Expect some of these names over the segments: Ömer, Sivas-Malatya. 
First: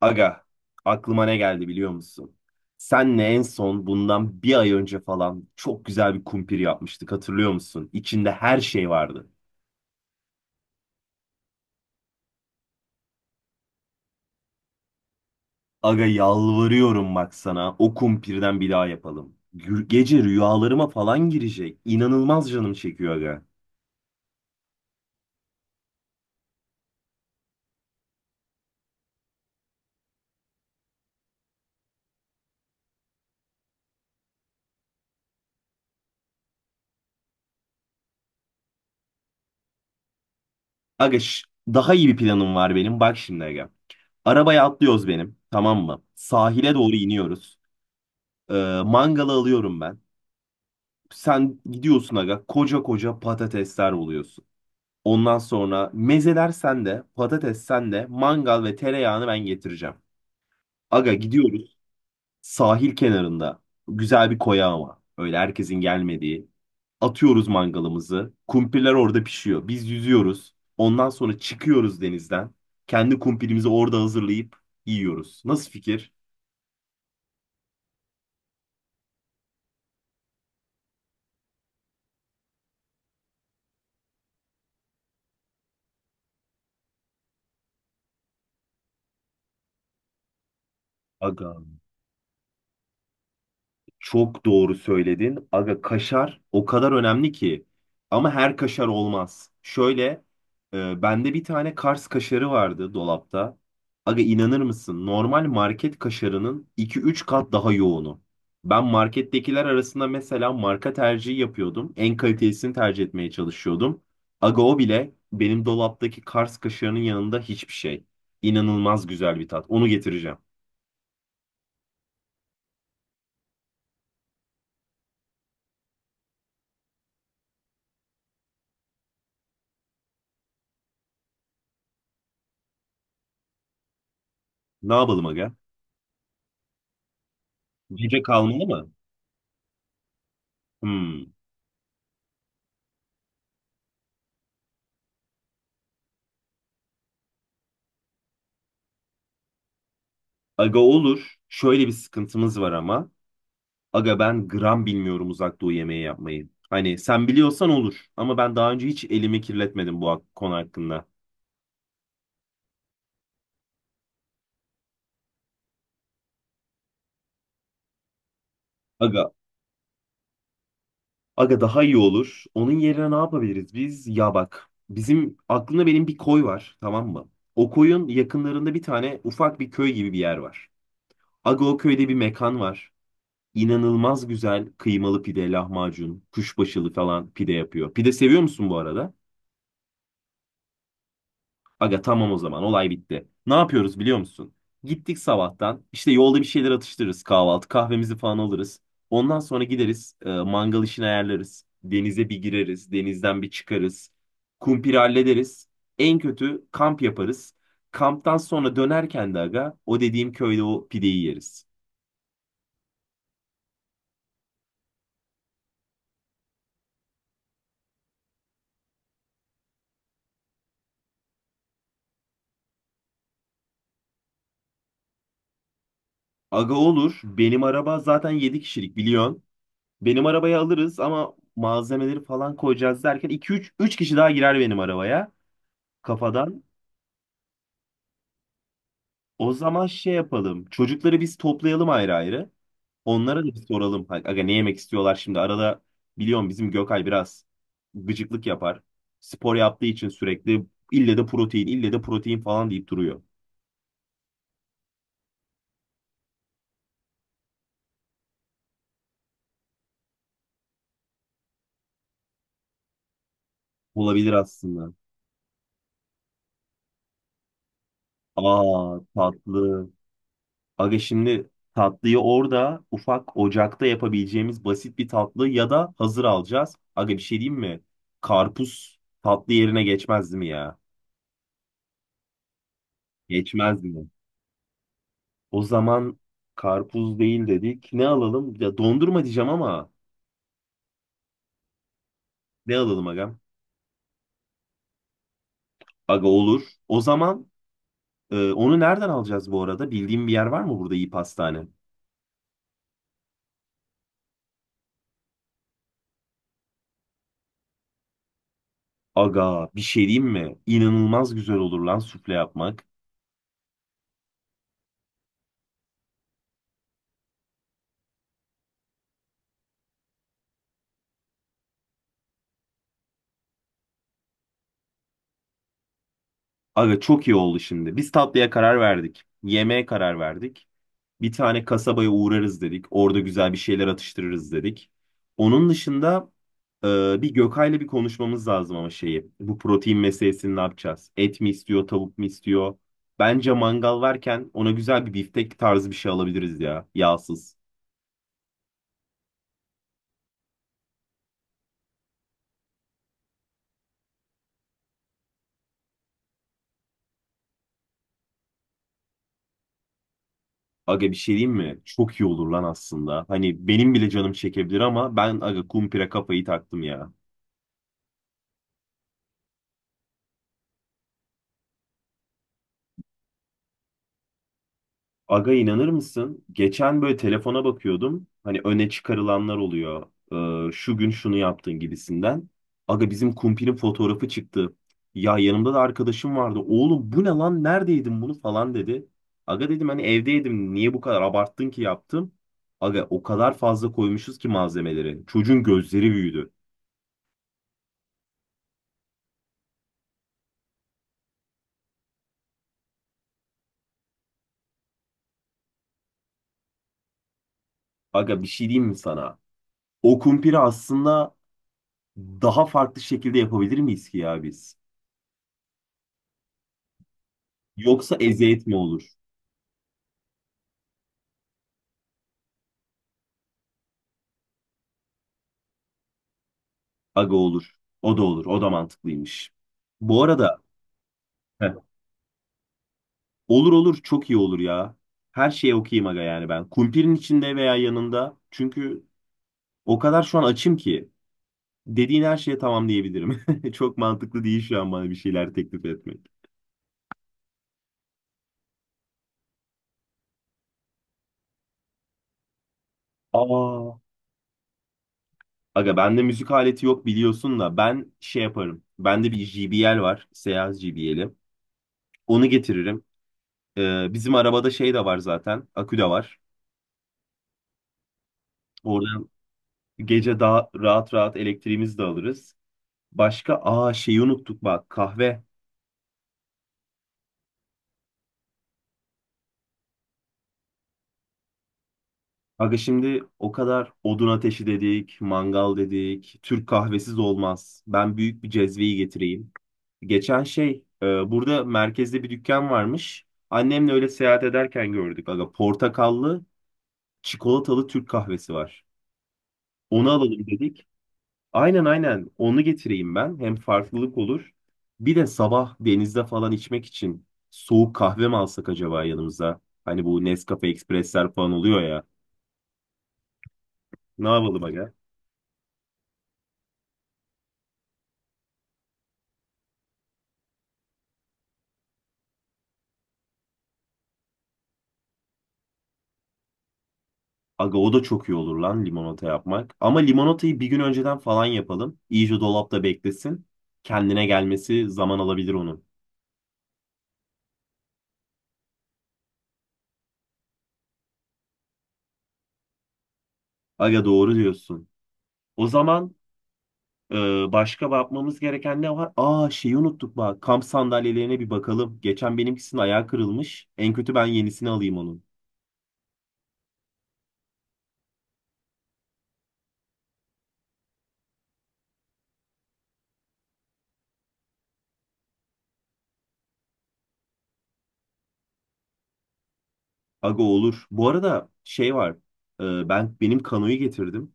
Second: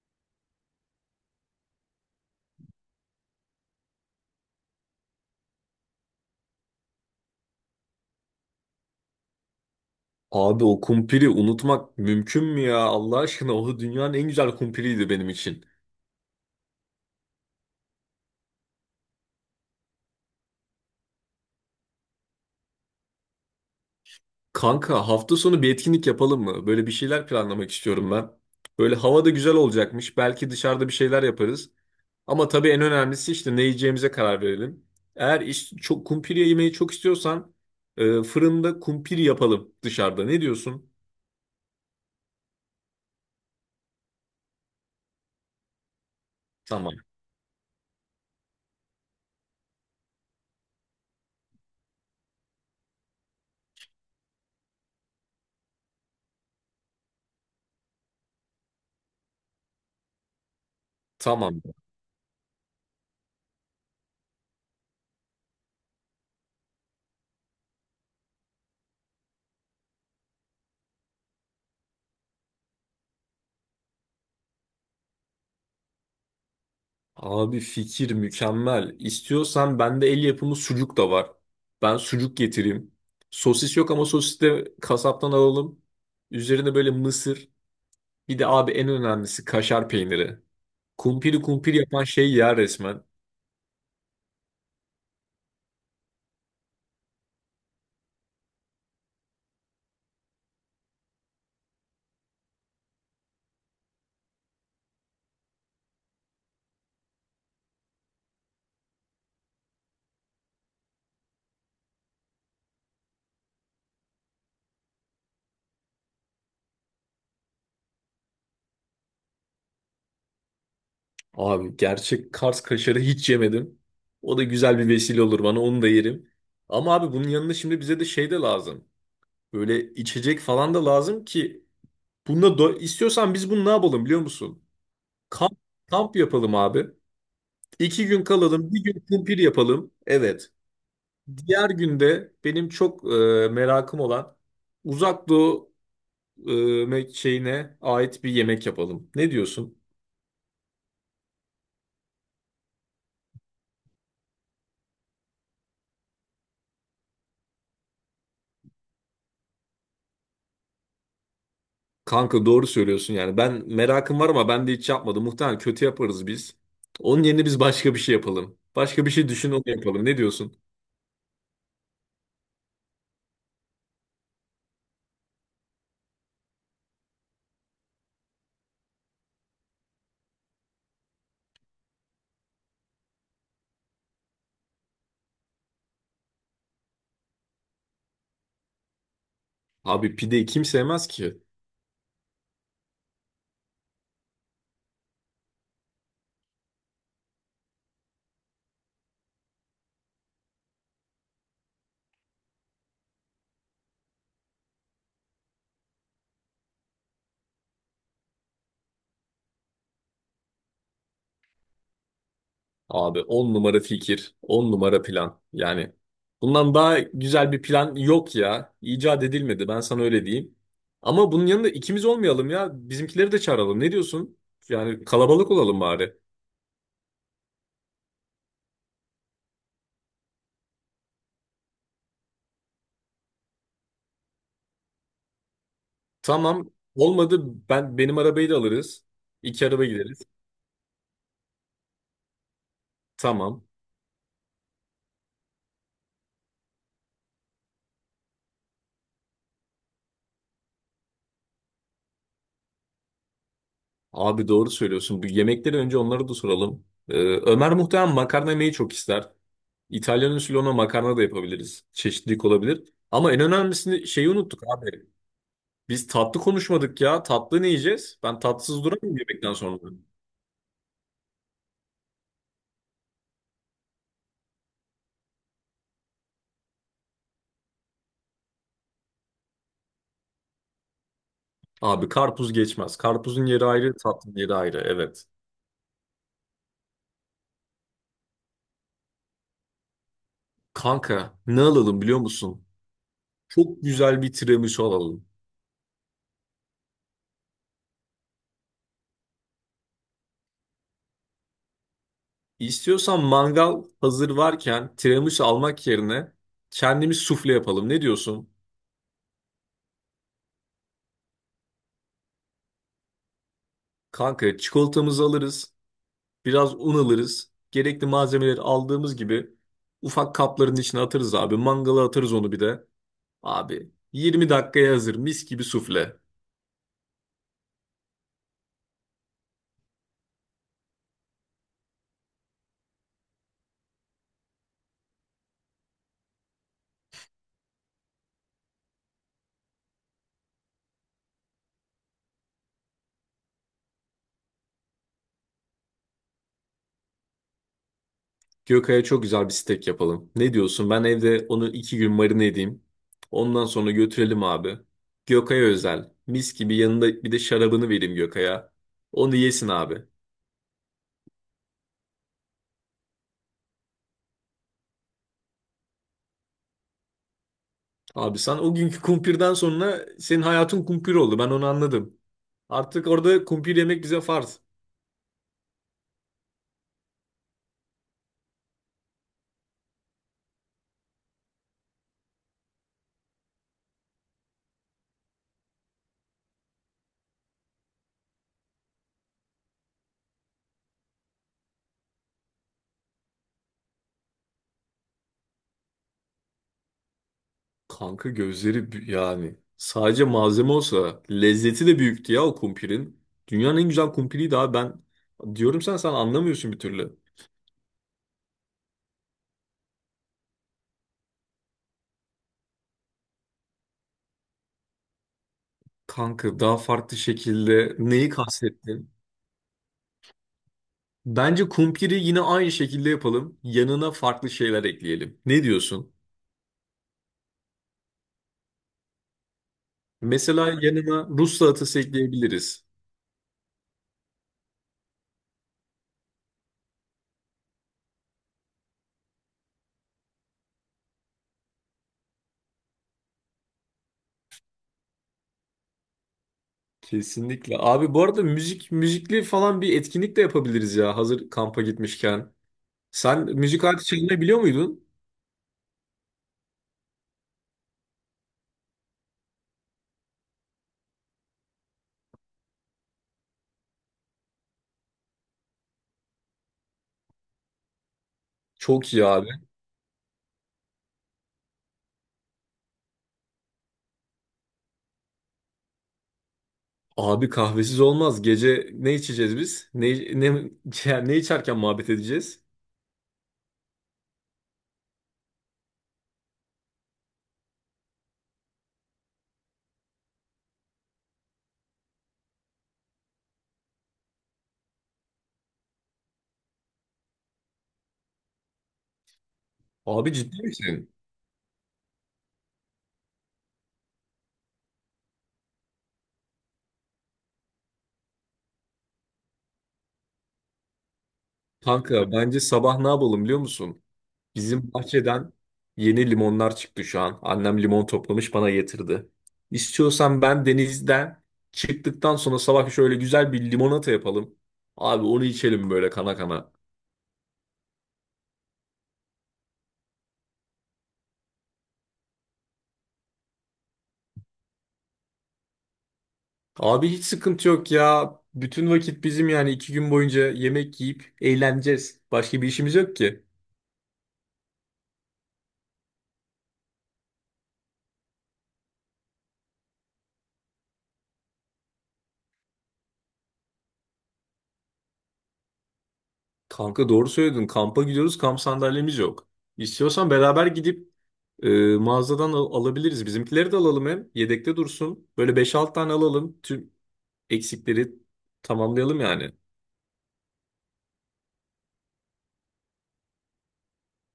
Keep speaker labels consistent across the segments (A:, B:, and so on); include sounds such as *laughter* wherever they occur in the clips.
A: Aga, aklıma ne geldi biliyor musun? Senle en son bundan bir ay önce falan çok güzel bir kumpir yapmıştık hatırlıyor musun? İçinde her şey vardı.
B: Abi o kumpiri unutmak mümkün mü ya? Allah aşkına o dünyanın en güzel kumpiriydi benim için.
A: Aga yalvarıyorum bak sana o kumpirden bir daha yapalım. Gece rüyalarıma falan girecek. İnanılmaz canım çekiyor aga.
B: Kanka hafta sonu bir etkinlik yapalım mı? Böyle bir şeyler planlamak istiyorum ben. Böyle hava da güzel olacakmış. Belki dışarıda bir şeyler yaparız. Ama tabii en önemlisi işte ne yiyeceğimize karar verelim. Eğer çok kumpiri yemeyi çok istiyorsan fırında kumpiri yapalım dışarıda. Ne diyorsun?
A: Aga şş, daha iyi bir planım var benim bak şimdi aga. Arabaya atlıyoruz benim, tamam mı? Sahile doğru
B: Tamam.
A: iniyoruz. Mangalı alıyorum ben. Sen gidiyorsun aga, koca koca patatesler oluyorsun. Ondan sonra mezeler sende, patates sende, mangal ve tereyağını ben getireceğim. Aga
B: Tamam.
A: gidiyoruz sahil kenarında. Güzel bir koya ama. Öyle herkesin gelmediği. Atıyoruz mangalımızı. Kumpirler orada pişiyor. Biz yüzüyoruz. Ondan sonra çıkıyoruz denizden. Kendi kumpirimizi orada hazırlayıp yiyoruz. Nasıl fikir?
B: Abi fikir mükemmel. İstiyorsan bende el yapımı sucuk da var. Ben sucuk getireyim. Sosis yok ama sosis de kasaptan alalım. Üzerine böyle mısır. Bir de abi en önemlisi kaşar peyniri. Kumpiri
A: Aga.
B: kumpir yapan şey ya resmen.
A: Çok doğru söyledin. Aga kaşar o kadar önemli ki. Ama her kaşar olmaz. Şöyle bende bir tane Kars kaşarı vardı dolapta. Aga inanır mısın? Normal market kaşarının iki üç kat daha yoğunu. Ben markettekiler arasında mesela marka tercihi yapıyordum. En kalitesini tercih etmeye çalışıyordum. Aga o bile benim dolaptaki Kars kaşarının yanında hiçbir şey. İnanılmaz güzel bir tat. Onu getireceğim.
B: Abi gerçek Kars kaşarı hiç yemedim. O da güzel bir vesile olur bana onu da yerim. Ama abi bunun yanında şimdi bize de şey de lazım. Böyle içecek falan da lazım ki. Bununla istiyorsan biz bunu ne yapalım biliyor musun?
A: Ne yapalım aga?
B: Kamp, kamp yapalım abi. İki
A: Gece
B: gün
A: kalmalı
B: kalalım, bir
A: mı?
B: gün kumpir yapalım. Evet.
A: Hmm.
B: Diğer günde benim çok merakım olan Uzak Doğu e, şeyine ait bir yemek yapalım. Ne diyorsun?
A: Aga olur. Şöyle bir sıkıntımız var ama. Aga ben gram bilmiyorum uzak doğu yemeği yapmayı. Hani sen biliyorsan olur. Ama ben daha önce hiç elimi kirletmedim bu konu hakkında.
B: Kanka doğru söylüyorsun yani. Ben merakım var ama ben de hiç yapmadım. Muhtemelen kötü yaparız biz. Onun yerine biz başka bir şey yapalım. Başka bir şey
A: Aga,
B: düşün onu yapalım. Ne diyorsun?
A: aga daha iyi olur. Onun yerine ne yapabiliriz biz? Ya bak, bizim aklımda benim bir koy var, tamam mı? O koyun yakınlarında bir tane ufak bir köy gibi bir yer var. Aga o köyde bir mekan var. İnanılmaz güzel kıymalı pide, lahmacun, kuşbaşılı falan pide yapıyor. Pide seviyor musun bu arada?
B: Abi pideyi kim sevmez ki?
A: Aga tamam, o zaman olay bitti. Ne yapıyoruz biliyor musun? Gittik sabahtan, işte yolda bir şeyler atıştırırız, kahvaltı kahvemizi falan alırız. Ondan sonra gideriz mangal işini ayarlarız. Denize bir gireriz, denizden bir çıkarız. Kumpiri hallederiz. En kötü kamp yaparız. Kamptan sonra dönerken de aga o dediğim köyde o pideyi yeriz.
B: Abi 10 numara fikir, 10 numara plan. Yani bundan daha güzel bir plan yok ya. İcat edilmedi ben sana öyle diyeyim. Ama bunun yanında ikimiz olmayalım ya. Bizimkileri de çağıralım. Ne diyorsun? Yani kalabalık olalım bari.
A: Aga olur, benim araba zaten 7 kişilik biliyorsun. Benim arabayı alırız ama malzemeleri falan koyacağız derken iki üç kişi daha girer benim arabaya kafadan.
B: Tamam. Olmadı ben benim arabayı da alırız.
A: O
B: İki araba
A: zaman şey
B: gideriz.
A: yapalım. Çocukları biz toplayalım ayrı ayrı. Onlara da bir
B: Tamam.
A: soralım. Hani, aga ne yemek istiyorlar şimdi? Arada biliyorum bizim Gökay biraz gıcıklık yapar. Spor yaptığı için sürekli ille de protein, ille de protein falan deyip duruyor.
B: Abi doğru söylüyorsun. Bu yemekleri önce onlara da soralım. Ömer muhtemelen makarna yemeyi çok ister. İtalyan usulü ona makarna da yapabiliriz. Çeşitlilik olabilir. Ama en önemlisi şeyi
A: Olabilir
B: unuttuk
A: aslında.
B: abi. Biz tatlı konuşmadık ya. Tatlı ne yiyeceğiz? Ben tatsız
A: Aa,
B: duramam yemekten sonra.
A: tatlı. Aga şimdi tatlıyı orada ufak ocakta yapabileceğimiz basit bir tatlı ya da hazır alacağız. Aga bir şey diyeyim mi? Karpuz tatlı yerine geçmez mi ya?
B: Abi karpuz geçmez. Karpuzun yeri
A: Geçmez
B: ayrı,
A: mi?
B: tatlının yeri ayrı. Evet.
A: O zaman karpuz değil dedik. Ne alalım? Ya dondurma diyeceğim ama
B: Kanka ne alalım biliyor musun?
A: ne alalım agam?
B: Çok güzel bir tiramisu alalım.
A: Aga olur. O zaman onu nereden alacağız bu arada? Bildiğim bir yer var mı burada iyi pastane?
B: İstiyorsan mangal hazır varken tiramisu almak yerine kendimiz sufle yapalım. Ne diyorsun?
A: Aga bir şey diyeyim mi? İnanılmaz güzel olur lan sufle yapmak.
B: Kanka çikolatamızı alırız. Biraz un alırız. Gerekli malzemeleri aldığımız gibi ufak kapların içine atarız abi. Mangala atarız onu bir de. Abi 20 dakikaya hazır mis gibi sufle.
A: Aga çok iyi oldu şimdi. Biz tatlıya karar verdik. Yemeğe karar verdik. Bir tane kasabaya uğrarız dedik. Orada güzel bir şeyler atıştırırız dedik. Onun dışında bir Gökay'la bir konuşmamız lazım ama şeyi. Bu protein meselesini ne yapacağız? Et mi istiyor, tavuk mu istiyor? Bence mangal varken ona güzel bir biftek tarzı bir şey alabiliriz ya. Yağsız.
B: Gökay'a çok güzel bir steak yapalım. Ne diyorsun? Ben evde onu iki gün marine edeyim. Ondan sonra götürelim abi. Gökay'a özel. Mis gibi yanında bir de şarabını vereyim Gökay'a. Onu yesin abi.
A: Aga bir şey diyeyim mi? Çok iyi olur lan aslında. Hani benim bile canım çekebilir ama ben aga kumpire kafayı taktım ya.
B: Abi sen o günkü kumpirden sonra senin hayatın kumpir oldu. Ben onu anladım. Artık orada kumpir yemek bize farz.
A: Aga inanır mısın? Geçen böyle telefona bakıyordum. Hani öne çıkarılanlar oluyor. Şu gün şunu yaptın gibisinden. Aga bizim kumpinin fotoğrafı çıktı. Ya yanımda da arkadaşım vardı. Oğlum bu ne lan? Neredeydin bunu falan dedi. Aga dedim hani evdeydim. Niye bu kadar abarttın ki yaptım? Aga o kadar fazla koymuşuz ki malzemeleri. Çocuğun gözleri büyüdü.
B: Kanka gözleri yani. Sadece malzeme olsa lezzeti de büyüktü ya o kumpirin. Dünyanın en güzel kumpiriydi abi ben. Diyorum sen anlamıyorsun bir türlü.
A: Aga bir şey diyeyim mi sana? O kumpiri aslında daha farklı şekilde yapabilir miyiz ki ya biz?
B: Kanka daha farklı şekilde
A: Yoksa
B: neyi
A: eziyet mi olur?
B: kastettin? Bence kumpiri yine aynı şekilde yapalım. Yanına farklı şeyler ekleyelim. Ne diyorsun?
A: Aga olur. O da olur. O da mantıklıymış. Bu arada
B: Mesela yanına Rus
A: heh,
B: salatası ekleyebiliriz.
A: olur olur, çok iyi olur ya. Her şeye okuyayım aga yani ben. Kumpirin içinde veya yanında. Çünkü o kadar şu an açım ki dediğin her şeye tamam diyebilirim. *laughs* Çok mantıklı değil şu an bana bir şeyler teklif etmek.
B: Kesinlikle. Abi bu arada müzikli falan bir etkinlik de yapabiliriz ya hazır kampa gitmişken. Sen müzik
A: Aa.
B: aleti çalmayı biliyor muydun?
A: Aga bende müzik aleti yok biliyorsun da ben şey yaparım. Bende bir JBL var. Seyaz JBL'i. Onu getiririm. Bizim arabada şey de var zaten. Akü de var.
B: Çok iyi
A: Oradan
B: abi.
A: gece daha rahat rahat elektriğimizi de alırız. Başka aa şeyi unuttuk bak, kahve.
B: Abi kahvesiz olmaz. Gece ne içeceğiz biz? Ne *laughs* yani ne içerken muhabbet edeceğiz?
A: Aga şimdi o kadar odun ateşi dedik, mangal dedik. Türk kahvesiz olmaz. Ben büyük bir cezveyi getireyim. Geçen şey burada merkezde bir dükkan varmış. Annemle öyle seyahat ederken gördük. Aga portakallı, çikolatalı Türk kahvesi var. Onu
B: Abi
A: alalım
B: ciddi
A: dedik.
B: misin?
A: Aynen aynen onu getireyim ben. Hem farklılık olur. Bir de sabah denizde falan içmek için soğuk kahve mi alsak acaba yanımıza? Hani bu Nescafe Express'ler falan oluyor ya.
B: Kanka bence sabah ne yapalım biliyor musun?
A: Ne yapalım aga?
B: Bizim bahçeden yeni limonlar çıktı şu an. Annem limon toplamış bana getirdi. İstiyorsan ben denizden çıktıktan sonra sabah şöyle güzel bir limonata yapalım. Abi onu içelim böyle kana kana.
A: Aga o da çok iyi olur lan limonata yapmak. Ama limonatayı bir gün önceden falan yapalım. İyice dolapta beklesin. Kendine gelmesi zaman alabilir onun.
B: Abi hiç sıkıntı yok ya. Bütün vakit bizim yani iki gün boyunca yemek yiyip eğleneceğiz. Başka bir işimiz yok ki.
A: Aga doğru diyorsun. O zaman başka bakmamız gereken ne var? Aa, şeyi unuttuk bak. Kamp sandalyelerine bir bakalım. Geçen benimkisinin ayağı kırılmış. En kötü ben yenisini alayım onun.
B: Kanka doğru söyledin. Kampa gidiyoruz. Kamp sandalyemiz yok. İstiyorsan beraber gidip e, mağazadan alabiliriz. Bizimkileri de alalım hem. Yedekte dursun. Böyle beş 6 tane alalım. Tüm eksikleri tamamlayalım yani.
A: Aga olur. Bu arada şey var. Benim kanoyu getirdim.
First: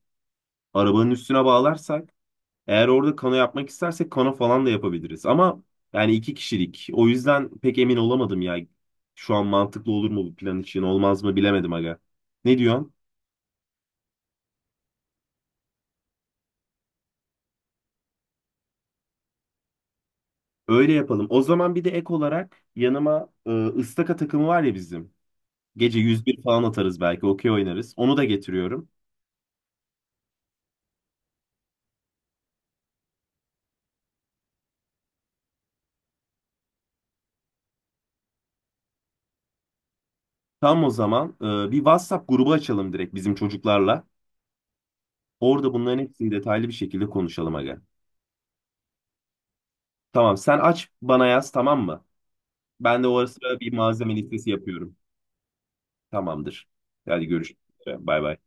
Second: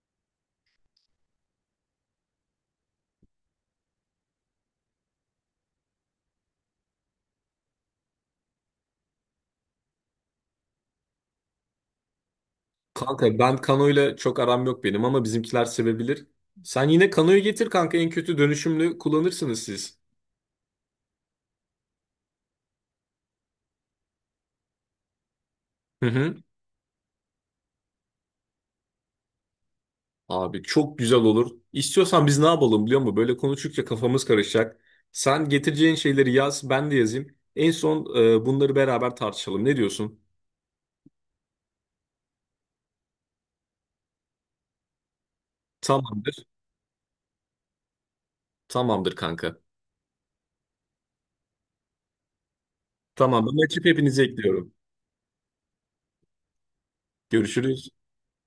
A: Arabanın üstüne bağlarsak eğer orada kano yapmak istersek kano falan da yapabiliriz. Ama yani iki kişilik. O yüzden pek emin olamadım ya. Şu an mantıklı olur mu bu plan için olmaz mı bilemedim aga. Ne diyorsun?
B: Kanka ben Kano'yla çok aram yok benim ama bizimkiler sevebilir. Sen yine Kano'yu getir kanka en kötü dönüşümlü kullanırsınız siz.
A: Öyle yapalım. O zaman bir de ek olarak yanıma ıstaka takımı var ya bizim. Gece
B: Hı hı.
A: 101 falan atarız belki. Okey oynarız. Onu da getiriyorum.
B: Abi çok güzel olur. İstiyorsan biz ne yapalım biliyor musun? Böyle konuştukça kafamız karışacak. Sen getireceğin şeyleri yaz, ben de yazayım. En son bunları beraber tartışalım. Ne diyorsun?
A: Tam o zaman bir WhatsApp grubu açalım direkt bizim çocuklarla. Orada bunların hepsini
B: Tamamdır.
A: detaylı bir şekilde konuşalım aga.
B: Tamamdır kanka.
A: Tamam sen aç bana yaz tamam mı? Ben de o ara
B: Tamam
A: sıra
B: ben
A: bir
B: açıp
A: malzeme
B: hepinizi
A: listesi
B: ekliyorum.
A: yapıyorum. Tamamdır. Hadi görüşürüz.
B: Görüşürüz.
A: Bay bay.